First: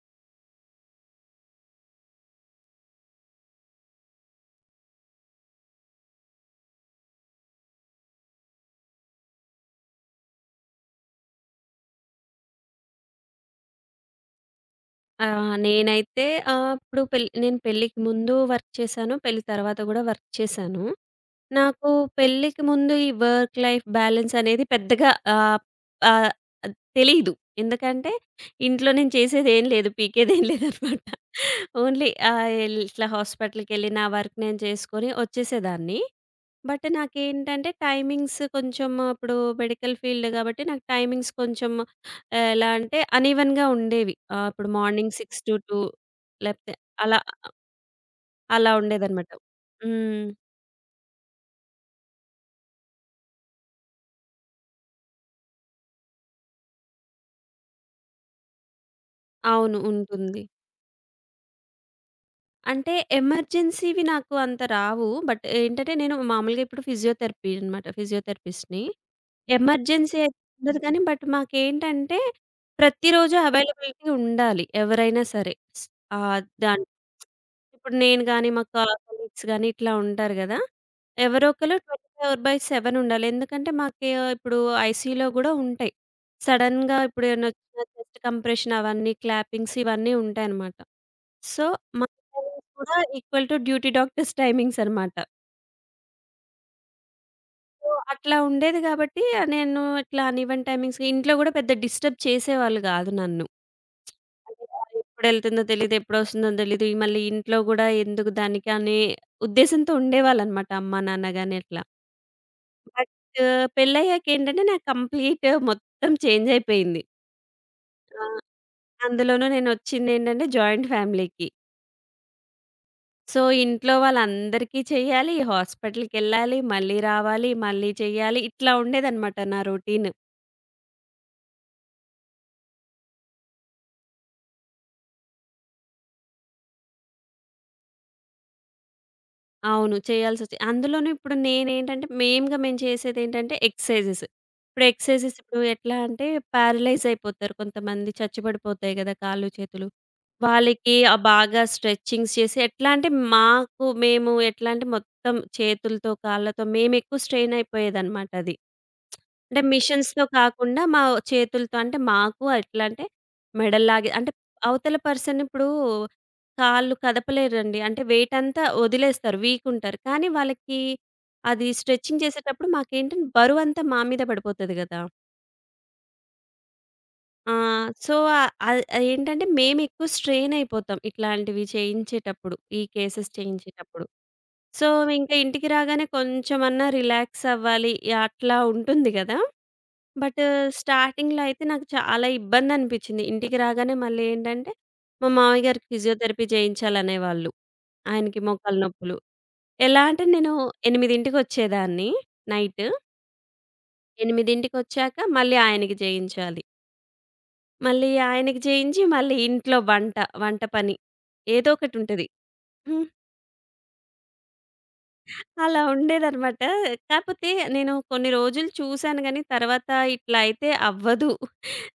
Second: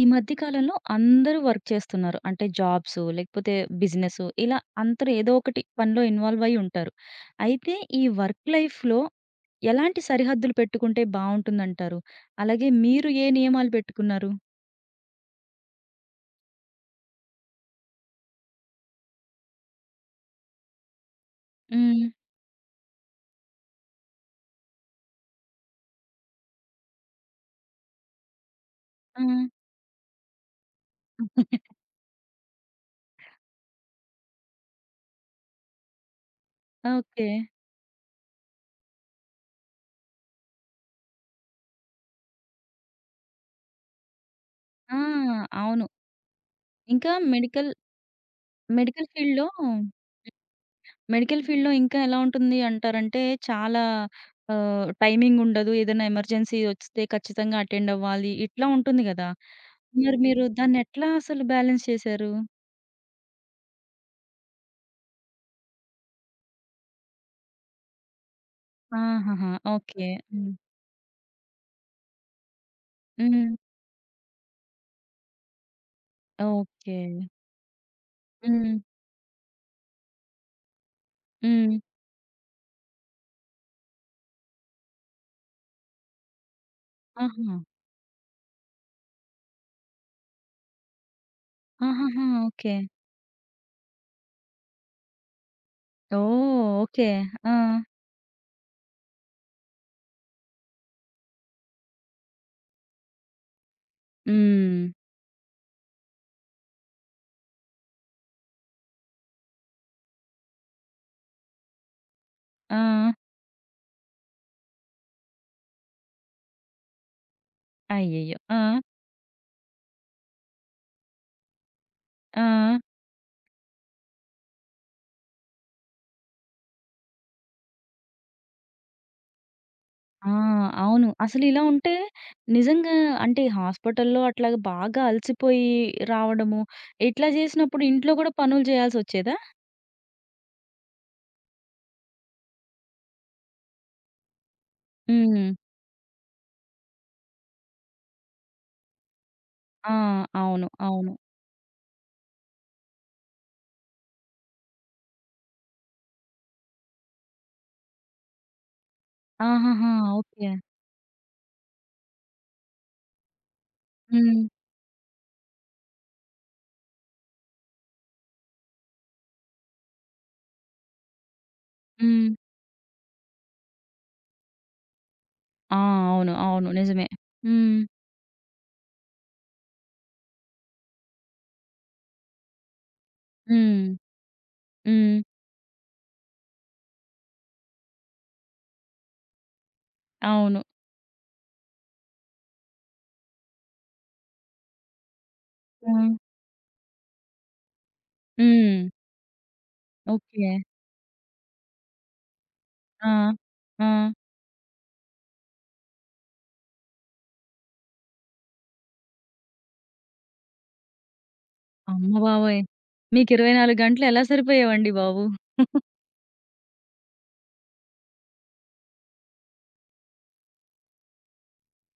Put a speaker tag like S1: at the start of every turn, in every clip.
S1: ఈ మధ్య కాలంలో అందరూ వర్క్ చేస్తున్నారు. అంటే జాబ్స్ లేకపోతే బిజినెస్ ఇలా అందరూ ఏదో ఒకటి పనిలో ఇన్వాల్వ్ అయ్యి ఉంటారు. అయితే ఈ వర్క్ లైఫ్‌లో ఎలాంటి సరిహద్దులు పెట్టుకుంటే బావుంటుందంటారు? అలాగే మీరు ఏ నియమాలు పెట్టుకున్నారు?
S2: ఆ! నేనైతే ఇప్పుడు నేను పెళ్ళికి ముందు వర్క్ చేశాను. పెళ్లి తర్వాత గూడా వర్క్ చేశాను. నాకు
S1: హ్మ్.
S2: పెళ్ళికి ముందు ఈ వర్క్ లైఫ్ బ్యాలెన్స్ అనేది పెద్దగా ఆహ్, ఆహ్, తెలీదు. ఎందుకంటే ఇంట్లో నేను
S1: ఆ!
S2: చేసేదేం లేదు. పీకేదేం లేదనమాట. ఓన్లీ ఆహ్, ఎల్ ఇట్లా హాస్పిటల్‌కెళ్ళి నా వర్క్ నేను చేసుకొని వచ్చేసేదాన్ని. But
S1: okay.
S2: నాకేంటంటే టైమింగ్స్ కొంచెం అప్పుడు మెడికల్ ఫీల్డ్ కాబట్టి నాకు టైమింగ్స్ కొంచెం ఎలా అంటే అన్‌ఈవెన్‌గా ఉండేవి. ఇప్పుడు
S1: ఆ!
S2: మార్నింగ్ 6-2
S1: అవును.
S2: లేపోతే
S1: ఇంకా
S2: అలా
S1: మెడికల్,
S2: అలా
S1: మెడికల్
S2: ఉండేదనమాట.
S1: ఫీల్డ్‌లో
S2: హ్మ్.
S1: మెడికల్ ఫీల్డ్‌లో ఇంకా ఎలా ఉంటుంది అంటారంటే చాలా టైమింగ్ ఉండదు. ఏదైనా ఎమర్జెన్సీ వస్తే ఖచ్చితంగా అటెండ్ అవ్వాలి. ఇట్లా ఉంటుంది గదా!
S2: అవును.
S1: మరి
S2: ఉంటుంది.
S1: మీరు దాన్నెట్లా అసలు బ్యాలెన్స్ చేశారు?
S2: అంటే ఎమర్జెన్సీవి నాకు అంత రావు. బట్ ఏంటంటే నేను మామూలుగా ఇప్పుడు ఫిజియోథెరపీ అనమాట. ఫిజియోథెరపిస్ట్‌ని.
S1: ఆహాహా! ఓకే.
S2: ఎమర్జెన్సీ అయితే
S1: హ్మ్.
S2: ఉండదు కానీ బట్ మాకేంటంటే ప్రతిరోజు
S1: హ్మ్.
S2: అవైలబిలిటీ ఉండాలి ఎవరైనా సరే. స్ ఆహ్, దాన్
S1: ఓకే.
S2: ఇప్పుడు నేను గాని మా
S1: హ్మ్.
S2: కా కొలీగ్స్ గాని ఇట్లా ఉంటారు గదా! ఎవరో
S1: హ్మ్.
S2: ఒకళ్ళు 24/7 ఉండాలి. ఎందుకంటే మాకు ఇప్పుడు ఐసీయూలో గూడా ఉంటాయి. సడెన్‌గా ఇప్పుడు ఏమన్నా
S1: ఆహా!
S2: వచ్చిన చెస్ట్ కంప్రెషన్ అవన్నీ క్లాపింగ్స్ ఇవన్నీ ఉంటాయన్నమాట. సో, మా
S1: ఆహాహా!
S2: Timings
S1: okay.
S2: కూడా equal to duty doctors timings అనమాట.
S1: ఓహ్! ఓకే. ఆ!
S2: సో, అట్లా ఉండేది కాబట్టి నేను ఇట్లా అన్‌ఈవెన్ టైమింగ్స్ ఇంట్లో గూడా పెద్ద డిస్టర్బ్ చేసేవాళ్ళు గాదు నన్ను. అంటే
S1: హ్మ్.
S2: ఎప్పుడెళ్తుందో తెలీదు, ఎప్పుడొస్తుందో తెలీదు, ఈ మళ్ళీ ఇంట్లో గూడా ఎందుకు దానికి అనే ఉద్దేశంతో ఉండేవాళ్ళనమాట అమ్మ, నాన్న గాని అట్లా.
S1: ఆ!
S2: బట్ పెళ్ళయ్యాకేంటంటే నాకు కంప్లీట్ మొత్తం చేంజ్ అయిపోయింది. ఆ!
S1: అయ్యయ్యో! ఆ!
S2: అందులోనూ నేనొచ్చిందేంటంటే జాయింట్ ఫ్యామిలీకి.
S1: ఆ!
S2: సో, ఇంట్లో వాళ్ళందరికీ చెయ్యాలి, హాస్పిటల్‌కెళ్ళాలి, మళ్ళీ రావాలి, మళ్ళీ చెయ్యాలి. ఇట్లా ఉండేదనమాట నా రొటీన్.
S1: ఆ! అవును. అసలిలా ఉంటే నిజంగా అంటే హాస్పిటల్‌లో అట్లాగా బాగా అలసిపోయి రావడము, ఇట్లా చేసినప్పుడు ఇంట్లో కూడా పనులు చేయాల్సొచ్చేదా?
S2: అవును. చేయాల్సొచ్చి అందులోనూ ఇప్పుడు నేనేంటంటే, మెయిన్‌గా మేము చేసేదేంటంటే ఎక్సర్సైజెస్.
S1: హ్మ్.
S2: ఇప్పుడు ఎట్లా అంటే పారలైజ్ అయిపోతారు కొంతమంది. చచ్చుబడిపోతాయి గదా! కాళ్ళు, చేతులు.
S1: ఆ! అవును.
S2: వాళ్ళకి
S1: అవును.
S2: బాగా స్ట్రెచింగ్స్ చేసి ఎట్లా అంటే మాకు మేము ఎట్లా అంటే మొత్తం చేతులతో, కాళ్ళతో మేమెక్కువ స్ట్రెయిన్ అయిపోయేదనమాట అది. అంటే
S1: ఆహాహా!
S2: మిషన్స్‌తో
S1: ఓకే.
S2: కాకుండా మా చేతులతో అంటే మాకు ఎట్లా అంటే మెడల్లాగే అంటే
S1: హ్మ్.
S2: అవతల పర్సన్ ఇప్పుడు కాళ్ళు కదపలేరండి. అంటే వెయిటంతా వదిలేస్తారు. వీకుంటారు. కానీ వాళ్ళకి అది స్ట్రెచింగ్
S1: హ్మ్.
S2: చేసేటప్పుడు మాకేంటంటే బరువంతా మా మీద పడిపోతది గదా!
S1: ఆ! అవును. అవును. నిజమే.
S2: ఆ!
S1: హ్మ్.
S2: సో, ఆహ్, ఏంటంటే మేమెక్కువ స్ట్రెయినయిపోతాం ఇట్లాంటివి చేయించేటప్పుడు. ఈ కేసెస్
S1: హ్మ్.
S2: చేయించేటప్పుడు. సో,
S1: హ్మ్.
S2: ఇంక ఇంటికి రాగానే కొంచెమన్నా రిలాక్స్ అవ్వాలి అట్లా ఉంటుంది గదా! బట్
S1: అవును.
S2: స్టార్టింగ్‌లో అయితే నాకు చాలా ఇబ్బందనిపిచ్చింది. ఇంటికి రాగానే మళ్ళీ ఏంటంటే మా మామయ్య గారికి
S1: హ్మ్.
S2: ఫిజియోథెరపీ చేయించాలనేవాళ్ళు. ఆయనకి మోకాళ్ళ
S1: హ్మ్.
S2: నొప్పులు. ఎలా అంటే
S1: ఓకే.
S2: నేను 8కి వచ్చేదాన్ని నైట్.
S1: ఆ! ఆ!
S2: 8కి వచ్చాక మళ్ళీ ఆయనకి చేయించాలి. మళ్ళీ ఆయనకి చేయించి, మళ్ళీ ఇంట్లో వంట పని ఏదో
S1: అమ్మ
S2: ఒకటుంటది.
S1: బాబోయ్!
S2: హ్మ్.
S1: మీకు 24 గంటలు ఎలా సరిపోయేవండి బాబు?
S2: అలా ఉండేదనమాట. కాపోతే నేను కొన్ని రోజులు చూసాను గానీ, తర్వాత ఇట్లా అయితే అవ్వదు.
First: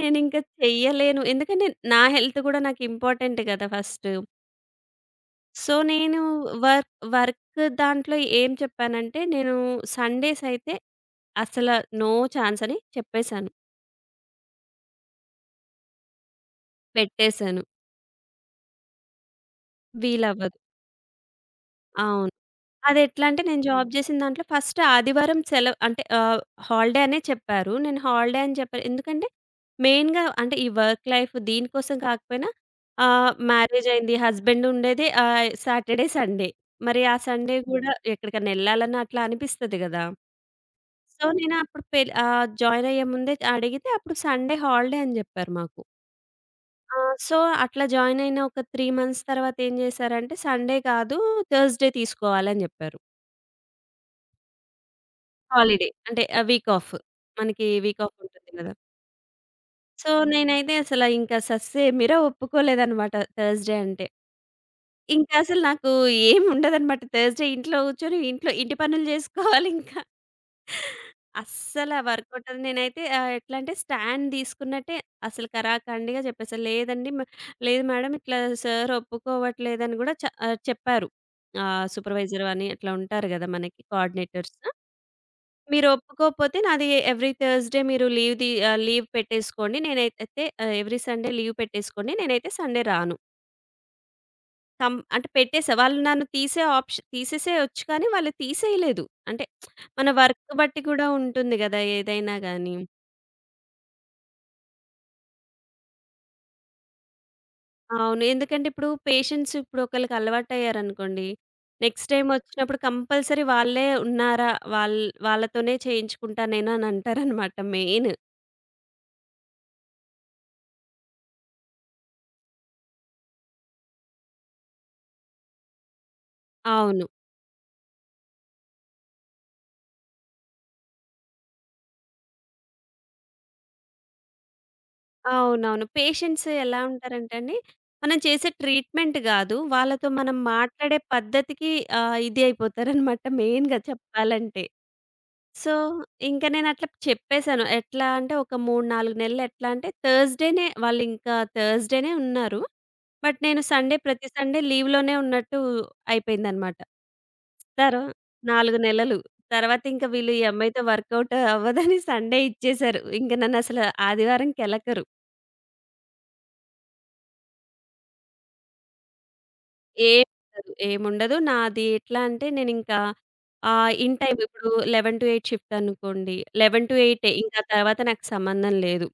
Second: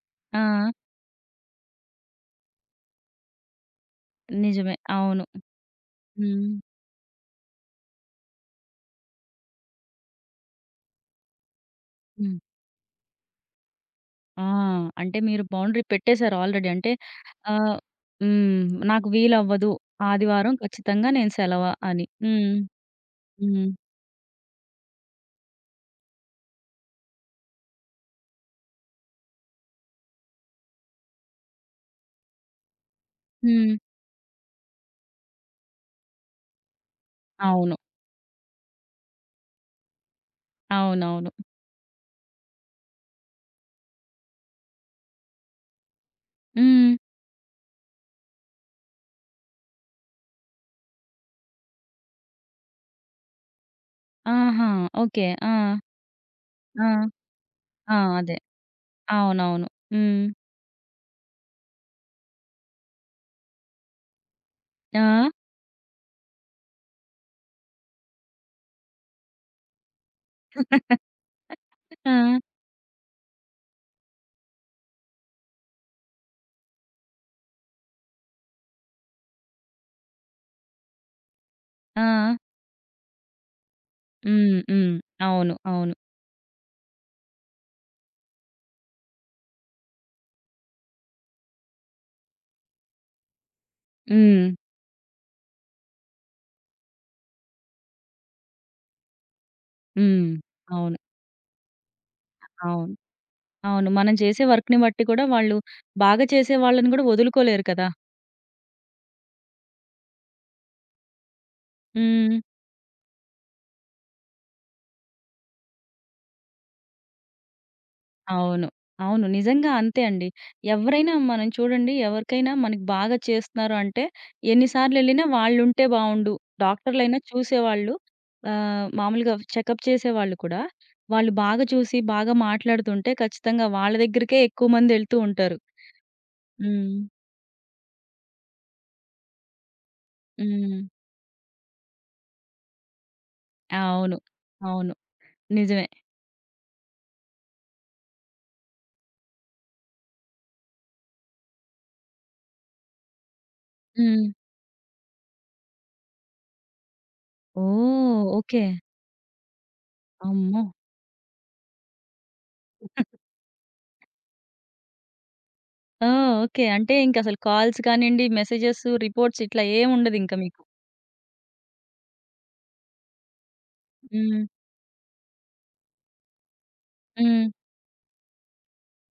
S2: నేనింక
S1: ఆ!
S2: చెయ్యలేను. ఎందుకంటే, నా హెల్త్ గూడా నాకు ఇంపార్టెంట్ గదా! ఫస్ట్.
S1: నిజమే. అవును.
S2: సో, నేను
S1: హ్మ్.
S2: వర్క్ వర్క్ దాంట్లో ఏం చెప్పానంటే, నేను సండేస్ అయితే అసల నో
S1: హ్మ్.
S2: ఛాన్స్ అని చెప్పేసాను.
S1: ఆ! అంటే మీరు బౌండరీ పెట్టేసారు ఆల్రెడీ. అంటే
S2: పెట్టేసాను.
S1: ఆహ్, హ్మ్. నాకు వీలవ్వదు. ఆదివారం
S2: వీలవ్వదు.
S1: ఖచ్చితంగా నేను సెలవ అని.
S2: అవును.
S1: హ్మ్.
S2: అదెట్లా అంటే నేను
S1: హ్మ్.
S2: జాబ్ చేసిన దాంట్లో ఫస్ట్ ఆదివారం సెలవు అంటే హాలిడే అనే చెప్పారు. నేను హాలిడే అని చెప్పాను. ఎందుకంటే మెయిన్‌గా అంటే ఈ వర్క్ లైఫ్ దీనికోసం కాకపోయినా
S1: హ్మ్.
S2: మ్యారేజ్ అయింది. హస్బెండ్ ఉండేదే సాటర్డే, సండే. మరి ఆ సండే
S1: అవును.
S2: కూడా ఎక్కడికైనా ఎళ్ళాలన్నా అట్లా అనిపిస్తది గదా! సో,
S1: అవునవును.
S2: నేను అప్పుడు జాయిన్ అయ్యే ముందే అడిగితే అప్పుడు సండే హాలిడే అని జెప్పారు మాకు.
S1: హ్మ్.
S2: ఆ! సో, అట్లా జాయిన్ అయిన ఒక 3 మంత్స్ తర్వాత ఏం జేశారంటే, సండే కాదు థర్స్‌డే తీసుకోవాలని జెప్పారు.
S1: ఆహా! ఓకే. ఆ!
S2: హాలిడే అంటే వీక్
S1: ఆ!
S2: ఆఫ్. మనకి
S1: ఆ!
S2: వీక్ ఆఫ్
S1: అదే.
S2: ఉంటుంది గదా!
S1: అవునవును.
S2: సో,
S1: హ్మ్.
S2: నేనైతే అసల ఇంకా సస్సేమిరా ఒప్పుకోలేదనమాట థర్స్‌డే అంటే.
S1: ఆ!
S2: ఇంకసలు నాకు ఏం ఉండదనమాట. థర్స్‌డే ఇంట్లో గూర్చొని ఇంట్లో ఇంటి పనులు జేసుకోవాలి ఇంకా. అస్సల
S1: ఆ!
S2: వర్కౌట్ అది నేనైతే ఎట్లా అంటే స్టాండ్ తీసుకున్నట్టే అసలు ఖరాఖండిగా చెప్పేసా. లేదండి మ లేదు మేడం ఇట్లా సార్ ఒప్పుకోవట్లేదని గూడా చెప్పారు.
S1: ఆ!
S2: సూపర్వైజర్ అని అట్లా ఉంటారు గదా! మనకి కోఆర్డినేటర్స్.
S1: హ్మ్. హ్మ్. అవును.
S2: మీరు
S1: అవును.
S2: ఒప్పుకోకపోతే నాది ఎవ్రీ థర్స్‌డే మీరు లీవ్ పెట్టేసుకోండి. నేనైతే ఎవ్రీ సండే లీవ్ పెట్టేసుకోండి. నేనైతే సండే రాను.
S1: హ్మ్.
S2: కం అంటే పెట్టేసా. వాళ్ళు నన్ను తీసే ఆప్షన్ తీసేసేయొచ్చు కానీ వాళ్ళు తీసేయలేదు. అంటే మన
S1: హ్మ్.
S2: వర్క్ బట్టి
S1: అవును.
S2: కూడా ఉంటుంది గదా! ఏదైనా గాని.
S1: అవును. అవును. మనం చేసే వర్క్‌ని బట్టి కూడా వాళ్ళు బాగా చేసే వాళ్ళని కూడా వదులుకోలేరు కదా!
S2: అవును. ఎందుకంటే ఇప్పుడు పేషెంట్స్ ఇప్పుడు ఒకళ్ళకి అలవాటయ్యారనుకోండి. నెక్స్ట్ టైమ్
S1: హ్మ్.
S2: వచ్చినప్పుడు కంపల్సరీ వాళ్ళే ఉన్నారా? వాళ్ వాళ్ళతోనే చేయించుకుంటా నేను అని అంటారనమాట మెయిన్.
S1: అవును. అవును. నిజంగా అంతే అండి. ఎవరైనా మనం చూడండి ఎవరికైనా మనకి బాగా చేస్తున్నారు అంటే ఎన్ని సార్లెళ్ళినా వాళ్ళుంటే బావుండు.
S2: అవును.
S1: డాక్టర్‌లైనా చూసేవాళ్ళు మామూలుగా చెకప్ చేసేవాళ్ళు కూడా వాళ్ళు బాగా చూసి, బాగా మాట్లాడుతుంటే ఖచ్చితంగా వాళ్ళ దగ్గరికే ఎక్కువ మందెళ్తూ ఉంటారు.
S2: అవునవును. పేషెంట్స్ ఎలా
S1: హ్మ్.
S2: ఉంటారంటే అండి, మనం చేసే ట్రీట్మెంట్ గాదు. వాళ్ళతో మనం
S1: హ్మ్.
S2: మాట్లాడే పద్ధతికి ఇది అయిపోతారనమాట మెయిన్‌గా
S1: అవును.
S2: చెప్పాలంటే.
S1: అవును.
S2: సో,
S1: నిజమే.
S2: ఇంక నేనట్లా చెప్పేసాను. ఎట్లా అంటే ఒక 3, 4 నెలలు ఎట్లా అంటే వాళ్ళింకా థర్స్‌డేనే ఉన్నారు. బట్ నేను
S1: హ్మ్.
S2: ప్రతి సండే లీవ్‌లోనే ఉన్నట్టు అయిపోయిందనమాట. తర్వా
S1: ఓహ్! ఓకే.
S2: 4 నెలలు. తర్వాతింక వీళ్ళు ఈ
S1: అమ్మో!
S2: అమ్మాయితో వర్కౌట్ అవ్వదని సండే ఇచ్చేసారు. ఇంక నన్నసల ఆదివారంకెలకరు.
S1: ఆ! ఓకే. అంటే ఇంకసలు కాల్స్ కానియండి, మెసేజెస్, రిపోర్ట్స్ ఇట్లా ఏముండదింక మీకు.
S2: ఏముండదు. నాది ఎట్లా అంటే నేనింకా ఇన్ టైమ్
S1: హ్మ్.
S2: ఇప్పుడు 11-8 షిఫ్ట్ అనుకోండి. 11-8
S1: హ్మ్.
S2: ఇంక ఆ తర్వాత నాకు సంబంధం లేదు.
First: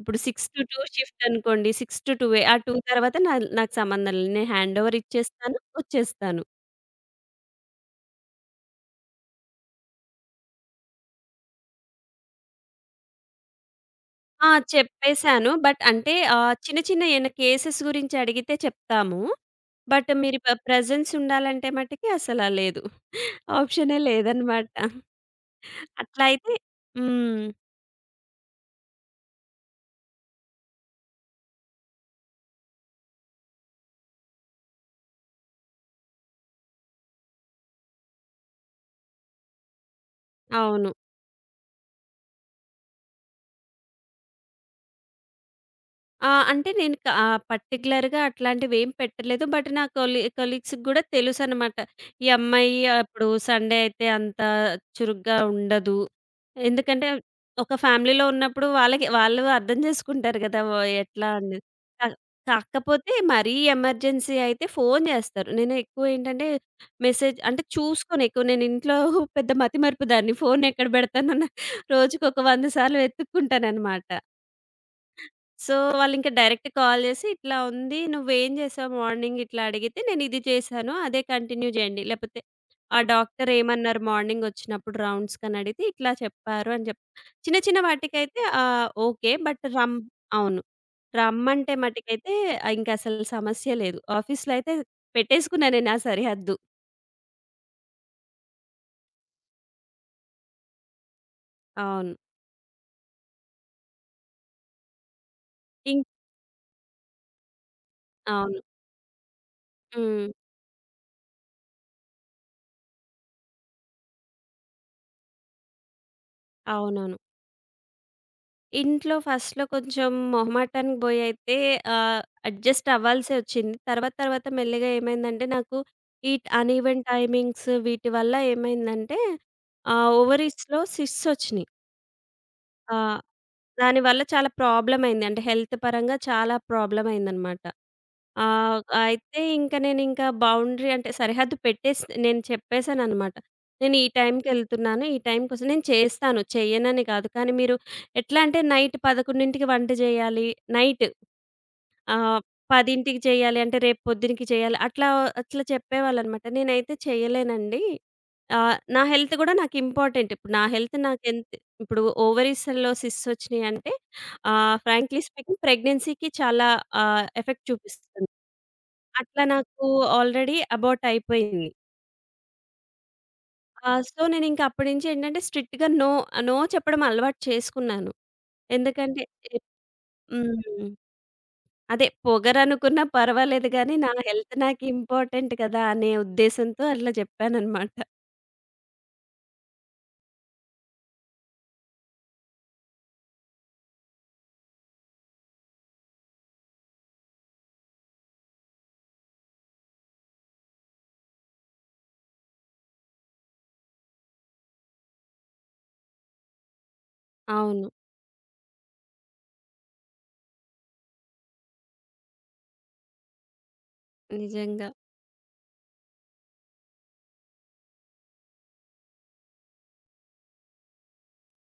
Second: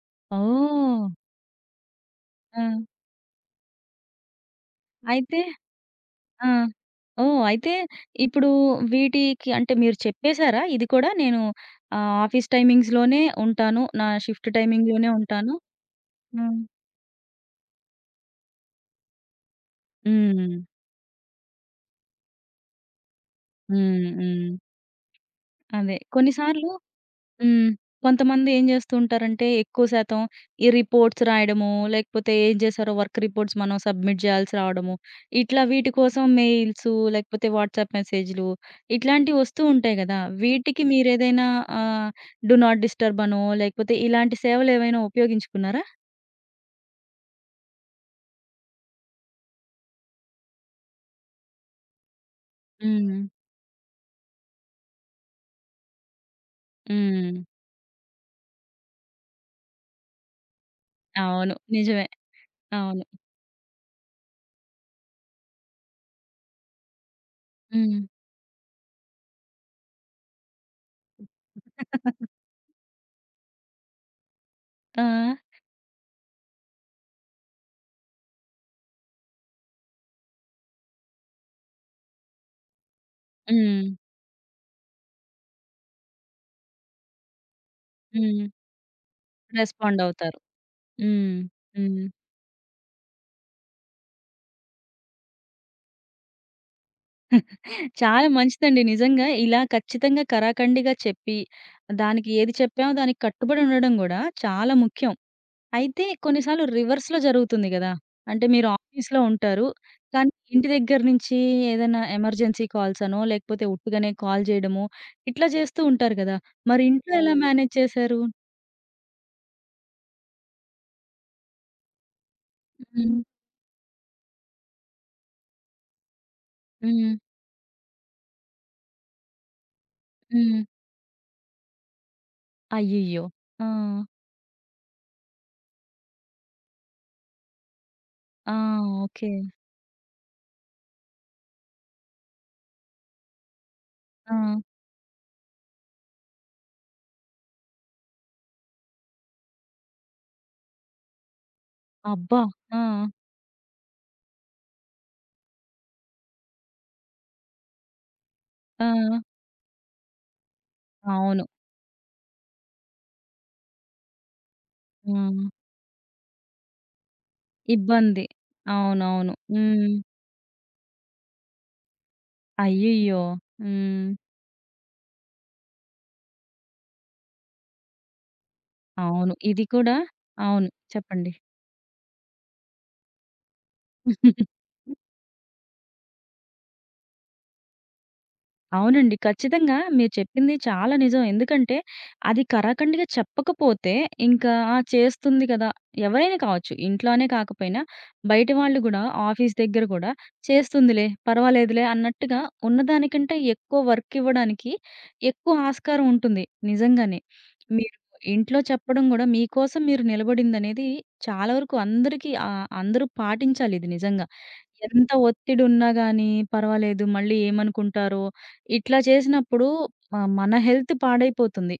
S2: ఇప్పుడు 6-2
S1: ఓహ్!
S2: షిఫ్ట్ అనుకోండి. 6-2 ఆ
S1: ఆ!
S2: 2 తర్వాత నాకు సంబంధం లేదు. నేను హ్యాండోవర్
S1: అయితే
S2: ఇచ్చేస్తాను. వచ్చేస్తాను.
S1: ఆ! ఓహ్! అయితే ఇప్పుడు వీటికి అంటే మీరు చెప్పేసారా? ఇది కూడా నేను ఆఫీస్ టైమింగ్స్‌లోనే ఉంటాను. నా షిఫ్ట్
S2: ఆ!
S1: టైమింగ్‌లోనే
S2: చెప్పేసాను.
S1: ఉంటాను.
S2: బట్ అంటే
S1: హ్మ్.
S2: చిన్న చిన్న ఏమైనా కేసెస్ గురించి అడిగితే చెప్తాము. బట్ మీరు
S1: హ్మ్.
S2: ప్రెజెన్స్ ఉండాలంటే మటికి అసలా లేదు. ఆప్షనే
S1: హ్మ్. హ్మ్.
S2: లేదనమాట.
S1: అదే
S2: అట్లా అయితే
S1: కొన్నిసార్లు
S2: హ్మ్.
S1: హ్మ్. కొంతమంది ఏం జేస్తూ ఉంటారంటే, ఎక్కువ శాతం ఈ రిపోర్ట్స్ రాయడము, లేకపోతే ఏం జేశారో వర్క్ రిపోర్ట్స్ మనం సబ్మిట్ జేయాల్సి రావడము, ఇట్లా వీటి కోసం మెయిల్సు, లేకపోతే వాట్సాప్ మెసేజ్‌లు ఇట్లాంటివి వస్తూ ఉంటాయి గదా! వీటికి
S2: అవును.
S1: మీరేదైనా ఆహ్, డు నాట్ డిస్టర్బ్ అనో, లేకపోతే ఇలాంటి సేవలేవైనా ఉపయోగించుకున్నారా?
S2: ఆ! అంటే నేను పర్టిక్యులర్‌గా అట్లాంటివేం పెట్టలేదు. బట్ నా కొలీగ్స్‌కి గూడా తెలుసనమాట. ఈ అమ్మాయి
S1: హ్మ్.
S2: ఇప్పుడు సండే అయితే అంత చురుగ్గా ఉండదు. ఎందుకంటే
S1: హ్మ్.
S2: ఒక ఫ్యామిలీలో ఉన్నప్పుడు వాళ్ళకి వాళ్ళు అర్థం జేసుకుంటారు గదా! ఎట్లా
S1: అవును.
S2: అనేది.
S1: నిజమే.
S2: కా
S1: అవును.
S2: కాకపోతే మరీ ఎమర్జెన్సీ అయితే ఫోను జేస్తారు. నేను ఎక్కువేంటంటే మెసేజ్ అంటే
S1: హ్మ్.
S2: చూసుకోను ఎక్కువ. నేను ఇంట్లో పెద్ద మతిమరుపు దాన్ని. ఫోనెక్కడ బెడతానన్న రోజుకొక 100 సార్లు వెతుక్కుంటాననమాట.
S1: ఆ!
S2: సో, వాళ్ళింక డైరెక్ట్ కాల్ జేసి, "ఇట్లా ఉంది. నువ్వేం జేసావు మార్నింగ్?" ఇట్లా అడిగితే, "నేనిది చేశాను. అదే కంటిన్యూ జేయండి." లేపోతే, "ఆ డాక్టర్
S1: హ్మ్.
S2: ఏమన్నారు మార్నింగ్ ఒచ్చినప్పుడు రౌండ్స్‌కని" అడిగితే, "ఇట్లా చెప్పారు" అని చిన్న చిన్న వాటికైతే
S1: హ్మ్.
S2: ఓకే. బట్ రమ్
S1: రెస్పాండ్ అవుతారు.
S2: అవును.
S1: హ్మ్.
S2: రమ్మంటే
S1: హ్మ్.
S2: మటికైతే ఇంకసలు సమస్య లేదు. ఆఫీస్‌లో అయితే పెట్టేసుకున్నా నేను ఆ సరిహద్దు.
S1: చాలా మంచిదండి. నిజంగా ఇలా ఖచ్చితంగా కరాకండిగా చెప్పి,
S2: అవును.
S1: దానికి ఏది చెప్పామో దానికి కట్టుబడి ఉండడం గూడా చాలా ముఖ్యం.
S2: ఇం
S1: అయితే కొన్నిసార్లు రివర్స్‌లో జరుగుతుంది గదా! అంటే
S2: అవును.
S1: మీరు ఆఫీస్‌లో ఉంటారు.
S2: హ్మ్.
S1: కానీ ఇంటి దగ్గర నుంచి ఏదైనా ఎమర్జెన్సీ కాల్స్ అనో, లేకపోతే ఉట్టుగానే కాల్ జేయడమో ఇట్లా జేస్తూ ఉంటారు గదా! మరి ఇంట్లో
S2: అవునవును.
S1: ఎలా అవును. మేనేజ్ చేశారు?
S2: ఇంట్లో ఫస్ట్‌లో కొంచెం మొహమాటానికి బోయి అయితే ఆహ్, అడ్జస్ట్
S1: హ్మ్.
S2: అవ్వాల్సే వచ్చింది. తర్వాత తర్వాత మెల్లిగా ఏమైందంటే నాకు ఈ అన్‌ఈవెన్
S1: హ్మ్.
S2: టైమింగ్స్ వీటి వల్ల ఏమైందంటే
S1: హ్మ్.
S2: ఓవరీస్‌లో సిస్ట్స్ వచ్చినియి. ఆహ్,
S1: అయ్యయ్యో! ఆ!
S2: దానివల్ల చాలా ప్రాబ్లమ్ అయింది. అంటే హెల్త్ పరంగా చాలా ప్రాబ్లమ్ అయిందనమాట. ఆ!
S1: ఆ! ఓకే.
S2: అయితే ఇంక నేనింకా బౌండరీ అంటే సరిహద్దు పెట్టేసి నేను చెప్పేసాననమాట. నేను ఈ
S1: ఆ!
S2: టైంకెళ్తున్నాను. ఈ టైంకొస్తా నేను చేస్తాను. చెయ్యనని కాదు. కానీ మీరు ఎట్లా అంటే నైట్ 11కి వంట జేయాలి. నైట్
S1: అబ్బా!
S2: ఆహ్,
S1: ఆ!
S2: 10కి చేయాలి అంటే రేపు పొద్దునకి చేయాలి. అట్లా అట్లా చెప్పేవాళ్ళనమాట. నేనైతే చేయలేనండి.
S1: ఆ!
S2: నా హెల్త్ గూడా నాకు ఇంపార్టెంట్. ఇప్పుడు నా హెల్త్
S1: అవును.
S2: నాకెంత ఇప్పుడు ఓవరీస్‌లో సిస్ట్స్ వచ్చినియంటే ఫ్రాంక్లీ
S1: ఆ!
S2: స్పీకింగ్ ప్రెగ్నెన్సీకి చాలా ఎఫెక్ట్
S1: ఇబ్బంది.
S2: చూపిస్తది.
S1: అవునవును.
S2: అట్లా నాకు
S1: హ్మ్.
S2: ఆల్రెడీ అబౌట్ అయిపోయింది.
S1: అయ్యయ్యో! హ్మ్.
S2: సో, నేనింక అప్పటి నుంచి ఏంటంటే స్ట్రిక్ట్‌గా నో చెప్పడం అలవాటు చేసుకున్నాను. ఎందుకంటే
S1: అవును. ఇది కూడా అవును.
S2: హ్మ్.
S1: చెప్పండి.
S2: అదే పొగరనుకున్నా పర్వాలేదు గానీ, నా హెల్త్ నాకు ఇంపార్టెంట్ కదా! అనే ఉద్దేశంతో అట్లా చెప్పాననమాట.
S1: అవునండి. ఖచ్చితంగా మీరు చెప్పింది చాలా నిజం. ఎందుకంటే అది కరాకండిగా చెప్పకపోతే ఇంకా ఆ! చేస్తుంది కదా! ఎవరైనా కావచ్చు. ఇంట్లోనే కాకపోయినా బయట వాళ్ళు గూడా ఆఫీస్ దగ్గర గూడా చేస్తుందిలే, పర్వాలేదులే అన్నట్టుగా ఉన్నదానికంటే ఎక్కువ వర్క్ ఇవ్వడానికి ఎక్కువ ఆస్కారం ఉంటుంది నిజంగానే.
S2: అవును.
S1: మీరు ఇంట్లో చెప్పడం గూడా మీకోసం మీరు నిలబడిందనేది చాలా వరకు అందరికీ అందరూ పాటించాలి ఇది నిజంగా.
S2: నిజంగా.
S1: ఎంత ఒత్తిడున్నా గానీ పర్వాలేదు. మళ్ళీ ఏమనుకుంటారో, ఇట్లా చేసినప్పుడు మన హెల్త్ పాడైపోతుంది.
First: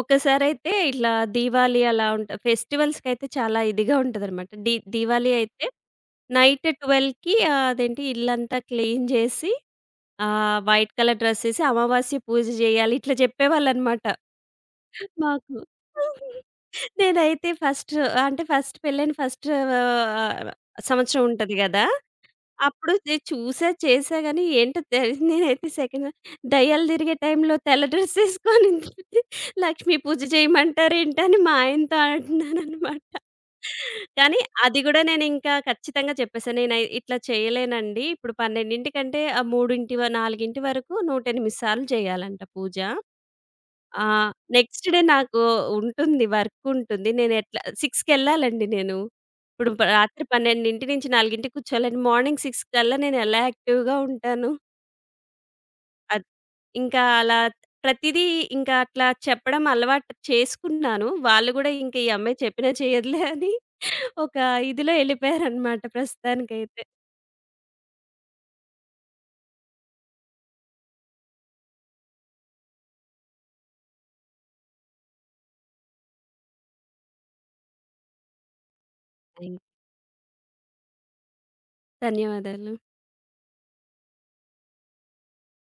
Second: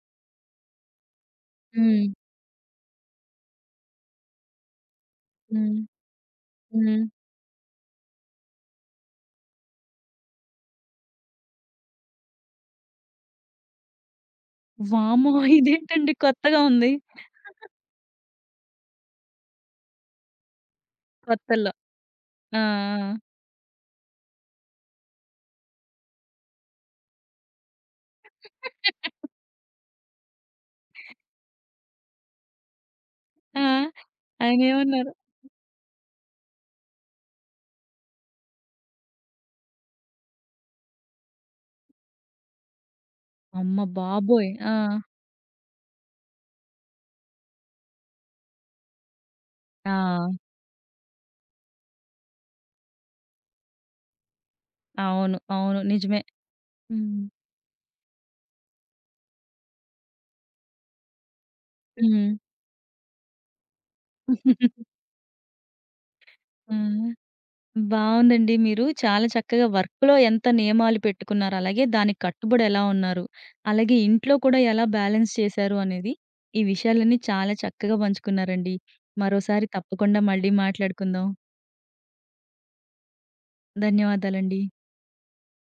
S2: ఒకసారయితే ఇట్లా దీవాళి అలా
S1: హ్మ్.
S2: ఉంట ఫెస్టివల్స్‌కయితే చాలా ఇదిగా ఉంటదనమాట. దీవాళి అయితే
S1: హ్మ్.
S2: నైట్
S1: హ్మ్.
S2: 12కి అదేంటి ఇల్లంతా క్లీన్ జేసి ఆ! వైట్ కలర్ డ్రెసేసి అమావాస్య పూజ జేయాలి. ఇట్లా జెప్పేవాళ్ళనమాట
S1: వామ్మో!
S2: మాకు.
S1: ఇదేంటండి కొత్తగా ఉంది.
S2: నేనైతే ఫస్ట్ అంటే పెళ్ళైన ఫస్ట్ సంవత్సరం ఉంటది
S1: కొత్తల్లో.
S2: గదా!
S1: ఆ!
S2: అప్పుడు నేను చూసా, చేశా గానీ ఏంటో తెలీదు. నేనైతే సెకండ్ దెయ్యాలు తిరిగే టైంలో తెల్ల డ్రెస్సేసుకొని లక్ష్మీ పూజ చేయమంటారేంటి అని మా ఆయనతో అంటున్నాననమాట.
S1: ఆ! ఆ!
S2: కానీ అది గూడా
S1: ఆయనేమన్నారు?
S2: నేనింకా ఖచ్చితంగా చెప్పేసా. నేనై ఇట్లా చేయలేనండి. ఇప్పుడు 12 కంటే 3, 4 వరకు 108 సార్లు చేయాలంట పూజ.
S1: అమ్మ
S2: ఆ!
S1: బాబోయ్! ఆ!
S2: నెక్స్ట్ డే నాకు ఉంటుంది. వర్క్ ఉంటుంది. నేను ఎట్లా 6కెళ్ళాలండి నేను. ఇప్పుడు రాత్రి
S1: ఆ!
S2: 12 నుంచి 4కి కూర్చోవాలని మార్నింగ్ 6 కల్లా నేను ఎలా యాక్టివ్‌గా ఉంటాను.
S1: అవును. అవును. నిజమే.
S2: అద్ ఇంకా
S1: హ్మ్.
S2: అలా ప్రతిదీ ఇంకా అట్లా చెప్పడం అలవాటు చేసుకున్నాను. వాళ్ళు గూడా ఇంక ఈ
S1: హ్మ్.
S2: అమ్మాయి చెప్పినా చేయదులే అని ఒక ఇదిలో ఎళ్ళిపోయారనమాట
S1: ఆ!
S2: ప్రస్తుతానికైతే.
S1: బావుందండి. మీరు చాలా చక్కగా వర్క్‌లో ఎంత నియమాలు పెట్టుకున్నారు, అలాగే దానికి కట్టుబడి ఎలా ఉన్నారు, అలాగే ఇంట్లో కూడా ఎలా బ్యాలెన్స్ చేశారు అనేది, ఈ విషయాలన్నీ చాలా చక్కగా పంచుకున్నారండి.
S2: అయి
S1: మరోసారి తప్పకుండా మళ్ళీ మాట్లాడుకుందాం.
S2: ధన్యవాదాలు.
S1: ధన్యవాదాలండి.